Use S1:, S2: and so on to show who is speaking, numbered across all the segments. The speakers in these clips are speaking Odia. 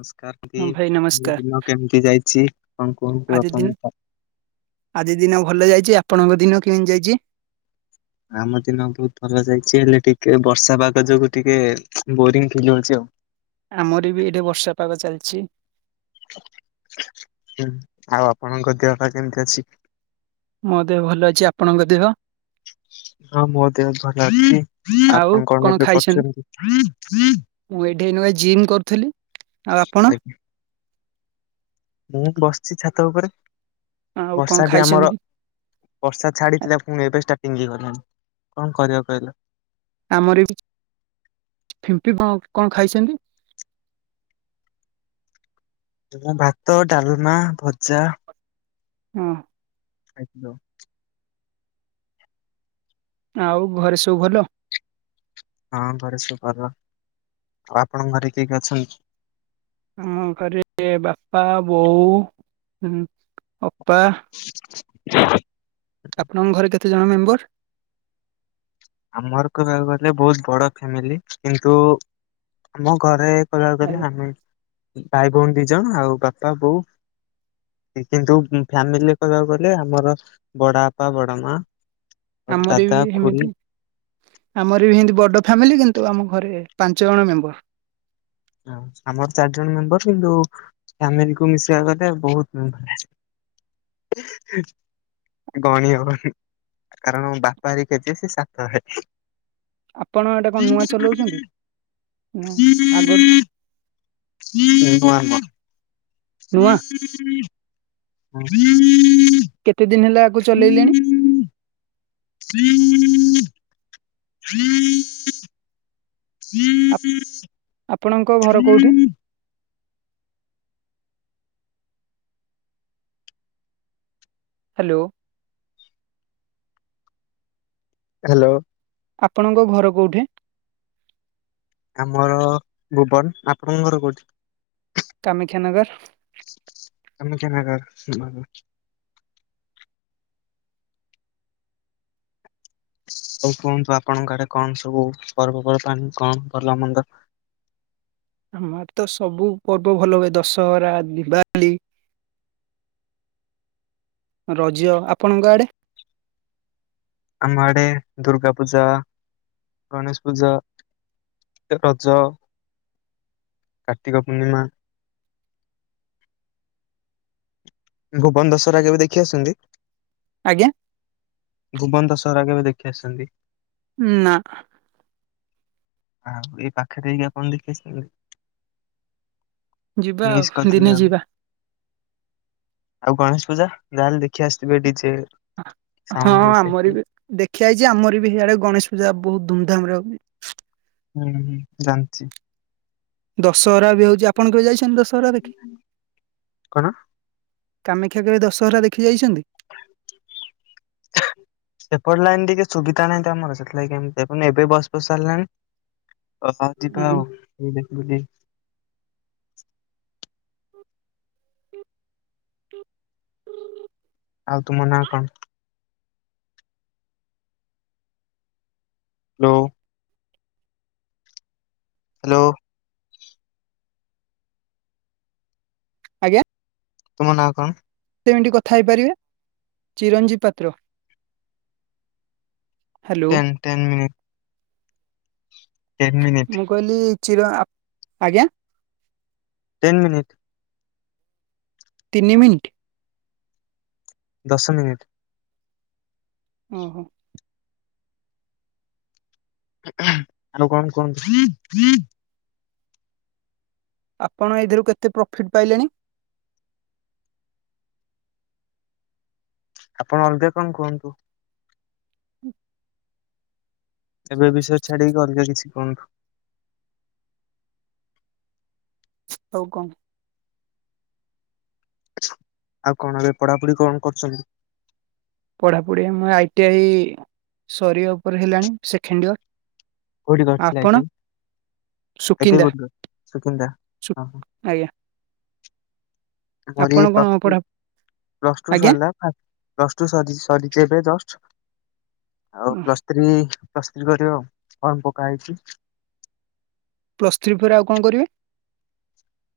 S1: ନମସ୍କାର
S2: ହଁ
S1: [unintelligible]
S2: ଭାଇ
S1: ଆପଣଙ୍କ
S2: ନମସ୍କାର
S1: ଦିନ କେମିତି ଯାଇଚି କଣ କୁହନ୍ତୁ
S2: ଆଜି ଦିନ
S1: ଆପଣ?
S2: ଆଜି ଦିନ ଭଲ ଯାଇଚି ଆପଣଙ୍କ ଦିନ କେମିତି ଯାଇଚି?
S1: ଆମ ଦିନ ବହୁତ ଭଲ ଯାଇଚି ହେଲେ ଟିକେ ବର୍ଷା ପାଗ ଯୋଗୁ ଟିକେ ବୋରିଙ୍ଗ୍ ଫିଲ୍ ହଉଚି ଆଉ।
S2: ଆମର ବି ଏଇଠେ ବର୍ଷା ପାଗ ଚାଲିଚି।
S1: ହୁଁ -ଆଉ ଆପଣଙ୍କ ଦେହ ପା କେମିତି ଅଛି?
S2: ମୋ ଦେହ ଭଲ ଅଛି- ଆପଣଙ୍କ ଦେହ?
S1: ହଁ ମୋ ଦେହ ଭଲ ଅଛି-
S2: ଆଉ
S1: ଆପଣ କଣ ଏବେ
S2: ଖାଇଛନ୍ତି?
S1: କରୁଚନ୍ତି?
S2: ମୁଁ ଏଠେଇ ଏଇନୁ ଜିମ୍ କରୁଥିଲି -ଆଉ ଆପଣ?
S1: ଆଜ୍ଞା ମୁଁ ବସିଚି ଛାତ ଉପରେ
S2: ଆଉ କଣ
S1: ବର୍ଷା ବି
S2: ଖାଇଛନ୍ତି
S1: ଆମର
S2: କି?
S1: ବର୍ଷା ଛାଡିଥିଲା ପୁଣି ଏବେ ଷ୍ଟାର୍ଟିଙ୍ଗ୍ ହେଇଗଲାଣି କଣ କରିବ କହିଲ।
S2: ଆମର [unintelligible] କଣ ଖାଇଚନ୍ତି?
S1: ଭାତ, ଡାଲ୍ମା, ଭଜା
S2: ହୁଁ।
S1: ଖାଇ
S2: ଆଉ ଘରେ ସବୁ ଭଲ?
S1: ହଁ ଘରେ ସବୁ ଭଲ -ଆଉ ଆପଣଙ୍କ ଘରେ କିଏ କିଏ ଅଛନ୍ତି?
S2: ଆମ ଘରେ ବାପା, ବୋଉ, ଅପା ଆପଣଙ୍କ ଘରେ କେତେଜଣ ମେମ୍ବର?
S1: ଆମର କହିବାକୁ ଗଲେ ବହୁତ ବଡ ଫ୍ୟାମିଲି କିନ୍ତୁ ଆମ ଘରେ କହିବାକୁ ଗଲେ
S2: ଆଜ୍ଞା
S1: ଆମେ ଭାଇ ଭଉଣୀ ଦି ଜଣ ଆଉ ବାପା ବୋଉ। କିନ୍ତୁ ଫ୍ୟାମିଲିରେ କହିବାକୁ ଗଲେ ଆମର ବଡ ବାପା ବଡ ମା ଆଉ
S2: ଆମର
S1: ଦାଦା
S2: ବି
S1: ଖୁଡି
S2: ହେମିତି ଆମର ବି ହେମିତି ବଡ ଫ୍ୟାମିଲି କିନ୍ତୁ ଆମ ଘରେ ପାଞ୍ଚ ଜଣ ମେମ୍ବର।
S1: ହ ଆମର ଚାରି ଜଣ ମେମ୍ବର କିନ୍ତୁ ଫ୍ୟାମିଲି କୁ ମିଶିଇବା କୁ କଲେ ବହୁତ ଗଣ ହବନି କାରଣ ବାପା ହରିକା ଯେ ସେ ସାତ ଭାଇ।
S2: ଆପଣ ଏଇଟା କଣ ନୂଆ ଚଲଉଛନ୍ତି ନା ଆଗରୁ। ନୂଆ
S1: [unintelligible]
S2: କେତେ ଦିନି ହେଲା ଆକୁ ଚଲେଇଲେଣି।
S1: ହୁଁ ହୁଁ ହୁଁ ହ
S2: ଆପଣଙ୍କ ଘର କୋଉଠି? ହ୍ୟାଲୋ।
S1: ହ୍ୟାଲୋ।
S2: ଆପଣଙ୍କ ଘର କୋଉଠି?
S1: ଆମର ଭୁବନ ଆପଣଙ୍କ ଘର କୋଉଠି?
S2: କାମାକ୍ଷାନଗର।
S1: ତମେ କେନା କାର ମାନ୍ ହୋଉ କୁହନ୍ତୁ ଆପଣଙ୍କ ଆଡେ କଣ ସବୁ ପର୍ବପର୍ବାଣି କଣ ଭଲ ମନ୍ଦ?
S2: ଆମର ତ ସବୁ ପର୍ବ ଭଲ ହୁଏ ଦଶହରା ଦିିବାଲି। ରଜ ଆପଣଙ୍କ ଆଡେ
S1: ଆମ ଆଡେ ଦୁର୍ଗା ପୂଜା ଗଣେଶ ପୂଜା। ରଜ କାର୍ତ୍ତିକ ପୂର୍ଣ୍ଣିମା। ଭୁବନ ଦଶହରା କେବେ ଦେଖି ଆସ୍‌ଛନ୍ତି।
S2: ଆଜ୍ଞା।
S1: ଭୁବନ ଦଶହରା କେବେ ଦେଖି ଆସିଛନ୍ତି?
S2: ନା।
S1: ଆଉ ଏଇ ପାଖରେ ଇଏ କରନ୍ତି [unintelligible]
S2: ଯିବା ଆଉ
S1: ମିସ୍
S2: ଦିନେ
S1: କରିଥିଲି ଆଉ।
S2: ଯିବା
S1: ଆଉ ଗଣେଶ ପୂଜା ଯାହେଲେ ଦେଖି ଆସିଥିବେ ଡିଜେ।
S2: ହଁ
S1: ସାଉଣ୍ଡ ଦେଖି
S2: ଆମର
S1: ଆସିଥିବେ।
S2: ବି ଦେଖିଆ ହେଇଛି ଆମର ବି ହେଇଆଡେ ଗଣେଶ ପୂଜା ବହୁତ ଧୁମ୍ ଧାମ୍ ରେ ହୋଉଛି।
S1: ହୁଁ ହୁଁ ଜାଣିଛି।
S2: ଦଶହରା ବି ହୋଉଛି ଆପଣ କେବେ ଯାଇଛନ୍ତି ଦଶହରା ଦେଖି?
S1: କଣ
S2: କାମାକ୍ଷା କେବେ ଦଶହରା ଦେଖି ଯାଇଛନ୍ତି?
S1: ସେପଟ ଲାଇନ ଟିକେ ସୁବିଧା ନାହିଁତ ଆମର ସେଥିଲାଗି କେମିତି ଏବେ ବସ ଫସ ଚାଲିଲାଣି। ହଁ ଯିବା
S2: ହୁଁ
S1: ଆଉ ଦେଖିବୁ ଟିକେ।
S2: ହ
S1: ଆଉ ତୁମ ନାଁ କଣ? ହ୍ୟାଲୋ। ହ୍ୟାଲୋ।
S2: ଆଜ୍ଞା।
S1: ତୁମ ନାଁ କଣ?
S2: ସେମିତି କଥା ହେଇପାରିବେ Chiranjeeb Patra. Hello
S1: ten ten minute. Ten minute.
S2: ମୁଁ କହିଲି ଚିର ଆ ଆଜ୍ଞା।
S1: Ten minute.
S2: ତିନି ମିନିଟ
S1: ଦଶ ମିନିଟ୍।
S2: ଓହୋ।
S1: ଆଉ କଣ କୁହନ୍ତୁ?
S2: ଆପଣ ଏଇଥିରୁ କେତେ ପ୍ରଫିଟ୍ ପାଇଲେଣି?
S1: ଆପଣ ଅଲଗା କଣ କୁହନ୍ତୁ।
S2: ହୁଁ।
S1: ଏବେ ଏଇ ବିଷୟ ଛାଡିକି ଅଲଗା କିଛି କୁହନ୍ତୁ।
S2: ହଉ କଣ
S1: ଆଉ କଣ ଏବେ ପଢାପଢି କଣ କରୁଛନ୍ତି?
S2: ପଢ଼ାପଢି ଆମ ଆଇଟି ଆଇ ସରିିବା ଉପରେ ହେଲାଣି ସେଖେଣ୍ଡ ଇୟର।
S1: କୋଉଠି କରିଥିଲେ ଆଇ
S2: ଆପଣ
S1: T I I T I
S2: Sukinda
S1: କୋଉଠି କରି ସୁକିନ୍ଦା
S2: ସୁ
S1: ହ ହଁ।
S2: ଆଜ୍ଞା।
S1: ମୋରି
S2: ଆପଣ
S1: ଏଇ
S2: କଣ
S1: ପ୍ଲଷ ଟୁ
S2: ପଢା
S1: ପ୍ଲସ ଟୁ
S2: ଆଜ୍ଞା
S1: ସଇଲା ପ୍ଲସ୍ ଟୁ ସରି ସରିଛି ଏବେ ଜଷ୍ଟ ଆଉ ପ୍ଲସ୍ [unintelligible] ପ୍ଲସ ଥ୍ରୀ କରିବ ଫର୍ମ ପକା ହେଇଚି
S2: ପ୍ଲସ ଥ୍ରୀ ପରେ ଆଉ କଣ କରିବେ?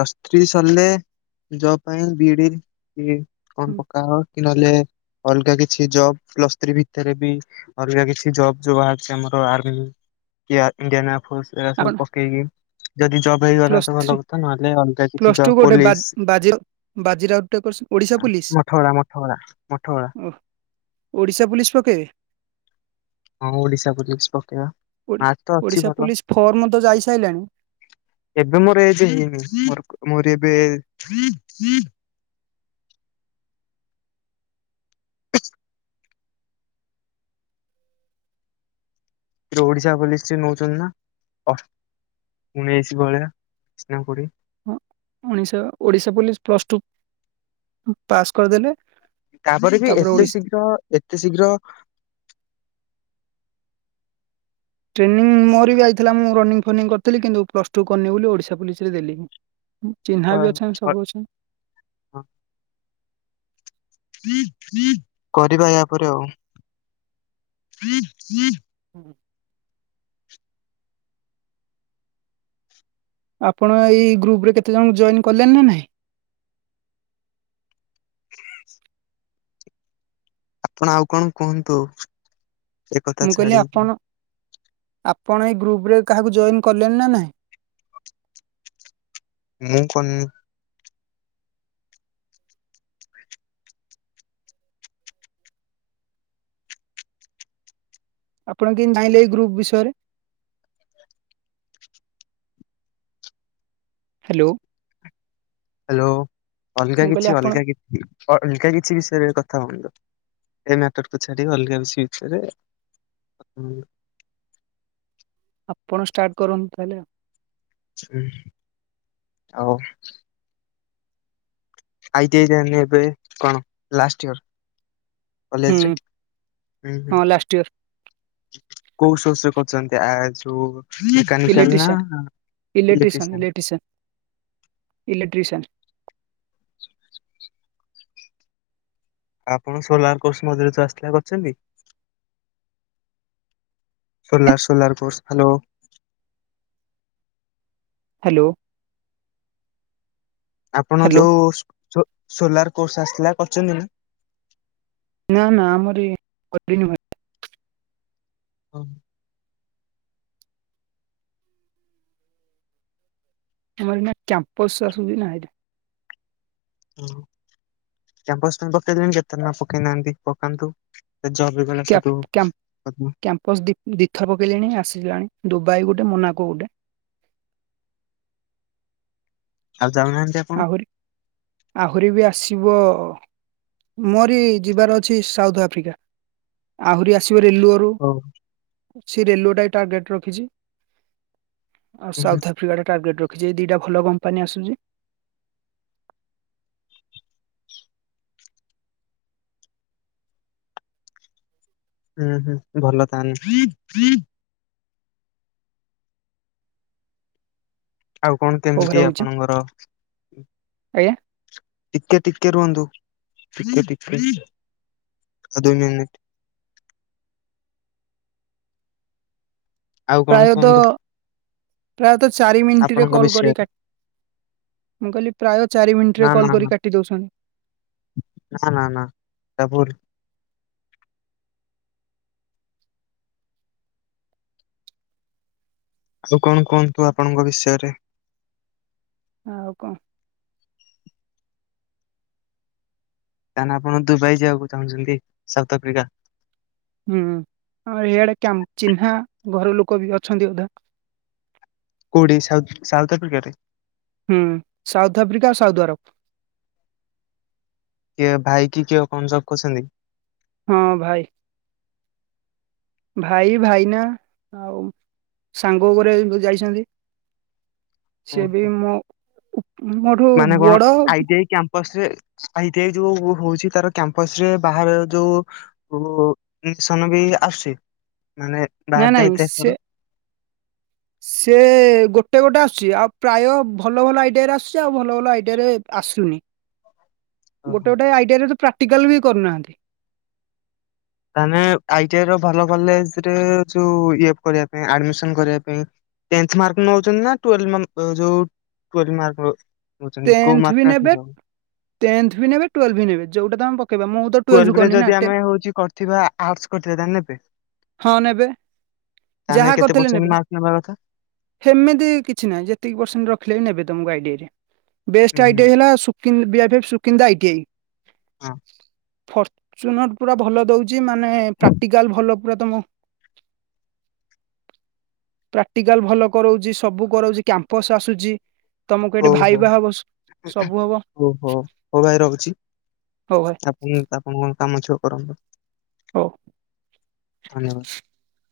S1: ପ୍ଲସ ଥ୍ରୀ ସରିଲେ ଜବ ପାଇଁ ବି ଇ ଡି କଣ ପକା ହବ। ନହଲେ ଅଲଗା କିଛି ଜବ ପ୍ଲସ୍ ଥ୍ରୀ ଭିତରେ ବି ଆଲଗା କିଛି ଜବ ଯୋ ବାହାରୁଛି ଆମର ଆର୍ମି କି ଇଣ୍ଡିଆ ଏୟାର ଫୋର୍ସ ଏଇରା
S2: ଆପଣ
S1: ସବୁ ପକେଇକି ଯଦି ଜବ ହେଇଗଲା
S2: ପ୍ଲସ୍
S1: ତ
S2: ଥ୍ରୀ
S1: ଭଲ କ ନହେଲେ ଅଲଗା କିଛି
S2: ପ୍ଲସ୍
S1: ଜବ
S2: ଟୁ ଗୋଟେ ବା
S1: ପୋଲିସ
S2: ବାଜି ବାଜି ରାଉତ କରିସ ଓଡିଶା ପୁଲିସ
S1: ମଠଗୋଳା ମଠଗୋଳା ମଠଗୋଳା।
S2: ଓ ଓଡ଼ିଶା ପୋଲିସ ପକେଇବେ?
S1: ହଁ ଓଡିଶା ପୋଲିସ ପକେଇବା। ମାର୍କ ତ ଅଛି
S2: ଓଡ଼ିଶା
S1: ଭଲ
S2: ପୋଲିସ ଫର୍ମ ତ ଯାଇସାଇଲାଣି।
S1: ଏବେ ମୋର ଏଜ ହେଇନି ମୋ ମୋର ଏବେ ଓଡ଼ିଶା ପୋଲିଷ ନେଉଛନ୍ତି ନା ଅ ଉଣେଇଶି ଭଳିଆ ନା କୋଡିଏ।
S2: Odisha Odisha police plus two pass କରିଦେଲେ
S1: ତାପରେ ବି ଏତେ ଶୀଘ୍ର ଏତେ ଶୀଘ୍ର
S2: ଟ୍ରେନିଂ ମୋର ବି ଆଇଥିଲା ମୁଁ ରନିଙ୍ଗ ଫନିଂ କରିଥିଲି କିନ୍ତୁ ପ୍ଲସ୍ ଟୁ କରିନି ବୋଲି ଓଡିଶା ପଲିସରେ ଦେଲିନି। ଚିହ୍ନା ବି
S1: କ-
S2: ଅଛନ୍ତି
S1: କ-
S2: ସବୁ ଅଛନ୍ତି।
S1: କରିବା ୟାପରେ ଆଉ। [inaudible]
S2: ହୁଁ। ଆପଣ ଏଇ ଗ୍ରୁପ ରେ କେତେ ଜଣ ଜଏନ କଲେଣି ନା ନାଇଁ।
S1: [inaudible] ଆପଣ ଆଉ କଣ କୁହନ୍ତୁ। ଏକଥା
S2: ମୁଁ କହିଲି
S1: ଛାଡି
S2: ଆପଣ ଆପଣ ଏଇ ଗ୍ରୁପ ରେ କାହାକୁ ଜଏନ କଲେଣି ନା ନାହିଁ।
S1: ମୁଁ କନ୍।
S2: ଆପଣ କେହି ଚାହିଁଲେ ଏଇ ଗ୍ରୁପ ବିଷୟରେ। ହ୍ୟାଲୋ।
S1: ହ୍ୟାଲୋ ଅଲଗା
S2: ମୁଁ କହିଲି
S1: କିଛି
S2: ଆପଣ
S1: ଅଲଗା କିଛି ଅଲଗା କିଛି ବିଷୟରେ କଥା ହୁଅନ୍ତୁ। ଏ ମ୍ୟାଟରକୁ ଛାଡି ଅଲଗା କିଛି ବିଷୟ ରେ
S2: ଆପଣ ଷ୍ଟାର୍ଟ କରନ୍ତୁ ତାହେଲେ ଆଉ।
S1: ହଁ ଆଉ। ଆ ଟି ଆଇ ତା ହନେ ଏବେ କଣ ଲାଷ୍ଟ ଇୟର।
S2: ହୁଁ
S1: କଲେଜ ରି ହୁଁ ହଁ।
S2: ଲାଷ୍ଟ ଇୟର
S1: କୋଉ ଶ ସେ କରୁଛନ୍ତି ଆ ଯଉ। ମେକାନିକାଲ ନା
S2: ଇଲେକ୍ଟ୍ରିସିଆନ୍
S1: ଏଲେକ୍ଟ୍ରିସଆନ୍।
S2: ଇକ୍ଟ୍ରିସିଏନ୍।
S1: ଆପଣ ସୋଲାର କୋର୍ସ ମୋ ଦେହରେ ଚାଆସିଲ କରିଛନ୍ତି। ସୋଲାର ସୁୋଲାର କୋର୍ଶ୍ ଭଲୋ।
S2: ହ୍ୟାଲୋ।
S1: ଆପଣ
S2: ହ୍ୟାଲୋ
S1: ଯୋଉ ସ୍ ସୋ ସୋଲାର କୋର୍ସ ଆସିଥିଲା କରିଛନ୍ତି ନା?
S2: ନା ନା ଆମର ଏ କରି ନୁଁ ଭା
S1: ହଁ।
S2: ଆମର ଏଇନା କ୍ୟାମ୍ପସ ଆସୁଛି ନା ଏଇଠି
S1: ଓ୍ୟାମ୍ପସ ପାଇଁ ପକେଇଲେଣି କେତେଜଣ ପକେଇନାହାନ୍ତି ପକାନ୍ତୁ। ସେ ଜବ ବି କଲେ।
S2: କିଆ କ୍ୟାମ୍ କ୍ୟାମ୍ପସ୍ ଦ୍ୱୀଥ ପକେଇଲିଣି ଆସିଲାଣି ଦୁବାଇ ଗୋଟେ ମୋନାକ ଗୋଟେ।
S1: ଆଉ ଯାଉନାହାନ୍ତି। ଆ
S2: ଆହୁରି। ଆହୁରି ବି ଆସିବ ମୋରି ଯିବାର ଅଛି ସାଉଥ ଆଫ୍ରିକା। ଆହୁରି ଆସିବ ରେଲୁଓ।
S1: ହଉ।
S2: ରେସିରିଅଲ୍ ଉରେଟଗେଟ ରଖିଛି ଆଉ
S1: ହୁଁ
S2: ଶା।।
S1: ହୁଁ
S2: ଫିା ଟାର୍ଗେଟ ରିଖିଛି ଦୁଟା ଭଲ କପାନି ଆସୁଛି।
S1: ହୁଁ ହୁଁ ଭଲ ତାହେନେ। ଆଉ କଣ
S2: ଓଭର
S1: କେମିତି
S2: ହଉଛି
S1: ଆପଣଙ୍କର।
S2: ଆଜ୍ଞା।
S1: ଟିକେ ଟିକେ ରୁହନ୍ତୁ ଟିକେ ଟିକେ ଆଉ ଦୁଇ ମିନିଟ୍। ଆଉ କଣ
S2: ପ୍ରାୟଦ
S1: କୁହନ୍ତୁ
S2: ପ୍ରାୟତଃ ଚାରି ମିନିଟ୍ ରେ
S1: ଆପଣଙ୍କ
S2: କଲ୍ କରିିକି
S1: ବିଷୟରେ
S2: କାଟି ମୁଁ କହିଲି ପ୍ରାୟ ଚାରି ମିନିଟ୍ ରେ
S1: ନା ନା
S2: କଲ୍
S1: ନା
S2: କରି କାଟି ଦେଉଛନ୍ତି।
S1: ନା ନା ନା ସେଟା ଭୁଲ୍। ଆଉ କଣ କୁହନ୍ତୁ ଆପଣଙ୍କ ବିଷୟରେ।
S2: ଆଉ କ
S1: ତାହାନେ ଆପଣ ଦୁବାଇ ଯିବାକୁ ଚାହୁଁଛନ୍ତି ସାଉଥ ଆଫ୍ରିକା।
S2: ହୁଁ ଆଉ ଇଆଡ଼େ କିଆ ଚିହ୍ନା ଘର ଲୋକ ବି ଅଛନ୍ତି ଅଧା।
S1: କୋଉଠି ସାଉ ସାଉଥ୍ ଆଫ୍ରିକାରେ।
S2: ହୁଁ ସାଉଥ୍ ଆଫ୍ରିକା ଆଉ ସାଉଦ୍ ଆରବ।
S1: କିଏ ଭାଇ କି କିଏ କଣ ଜବ୍ କରୁଛନ୍ତି।
S2: ହଁ ଭାଇ। ଭାଇ ଭାଇନା ଆଉ ସାଙ୍ଗ ଗୁରେ ଏବେ ଯାଇଛନ୍ତି।
S1: [inaudible]
S2: ସିଏବି ମୋ ମୋଠୁ ବଡ଼।
S1: ପଛରେ ସାଇଡେ ଯୋଉ ହଉଚି ତାର କ୍ୟାମ୍ପସ ରେ ବାହାର ରେ ଯୋଉ କୋଉ ମିଶନ ବି ଆସୁଚି ମାନେ
S2: ନା
S1: ବାହାରେତେ
S2: ନାଇଁ ସେ
S1: ଏତେ
S2: ସେ ଗୋଟେ ଗୋଟେ ଆସୁଛି ଆଉ ପ୍ରାୟ ଭଲ ଭଲ ଆଇଡିଆରେ ଆସୁଛି ଆଉ ଭଲ ଭଲ ଆଇଡିଆରେ ଆସୁନି।
S1: ଓହୋ।
S2: ଗୋଟେ ଗୋଟେ ଆଇଟିଆଇ ତ ପ୍ରାକ୍ଟିକାଲ୍ ବି କରୁନାହାନ୍ତି।
S1: ତାହେନେ ଆଇଟିଆଇ ଭଲ କଲେଜ୍ ରେ ଯଉ ଇଏଫ୍ କରିବା ପାଇଁ ଆଡମିଶନ୍ କରିବା ପାଇଁ ଟେନ୍ଥ ମାର୍କ ନୋଉଚନ୍ତି ନାଁ ଟୁଏଲ୍ ନଂ ଟୁଏଲ୍ ମାର୍କର? ନୋଉଚନ୍ତି କୋଉ
S2: ଟେନ୍ଥ ବି
S1: ମାର୍କଟା
S2: ନେବେ
S1: ଠିକ୍ ହବ।
S2: ଟେନ୍ଥ ବି ନେବେ ଟୁଏଲ୍ ବି ନେବେ ଯଉଟା ତମେ ପ କେବେ ମୁଁ ତ ଟୁଏଲ୍ଭ
S1: ଟୁଏଲ୍ ରେ
S2: କରିନି ନା
S1: ଯଦି
S2: ଟେ
S1: ଆମେ ହଉଚି କରିଥିବା ଆଡ୍ସ୍ କରିଥିବା ତାହେଲେ ନେବେ।
S2: ହଁ ନେବେ।
S1: ତାହେନେ କେତେ ପରସେଣ୍ଡେ ମାର୍କେ ନେବା କଥା?
S2: ହେମିତି କିଛି ନାହିଁ ଯେତିକି ପରସେଣ୍ଟ ରଖିଲେ ବି ନେବେ ତୁମକୁ ଆଇଟାଇରେ।
S1: ହୁଁ
S2: ବେଷ୍ଟ
S1: ହୁଁ
S2: ଆଇଟିଆଇ ହେଲା ସୁକି ବିହାବିହର୍ ସୁକିନ୍ଦା ଆଇଟିଆଇ।
S1: ହଁ
S2: ଫର୍ଚୁନର ପୁରା ଭଲ ଦଉଚି ମାନେ ପ୍ରାକ୍ଟିକାଲ ଭଲ। ପୁରାତମ ପ୍ରାକ୍ଟିକାଲ୍ ଭଲ କରଉଚି ସବୁ କରଉଛି କ୍ୟାମ୍ପସ୍ ଆସୁଛି ତମକୁ ଏଠି ଭା
S1: ଓହୋ ଓହୋ ହଉ ଭାଇ ରହୁଚି।
S2: ହଉ ଭାଇ
S1: ହୁଁ ଆପଣ କାମ ଛୁଅ କରନ୍ତୁ।
S2: ହଉ।
S1: ଧନ୍ୟବାଦ।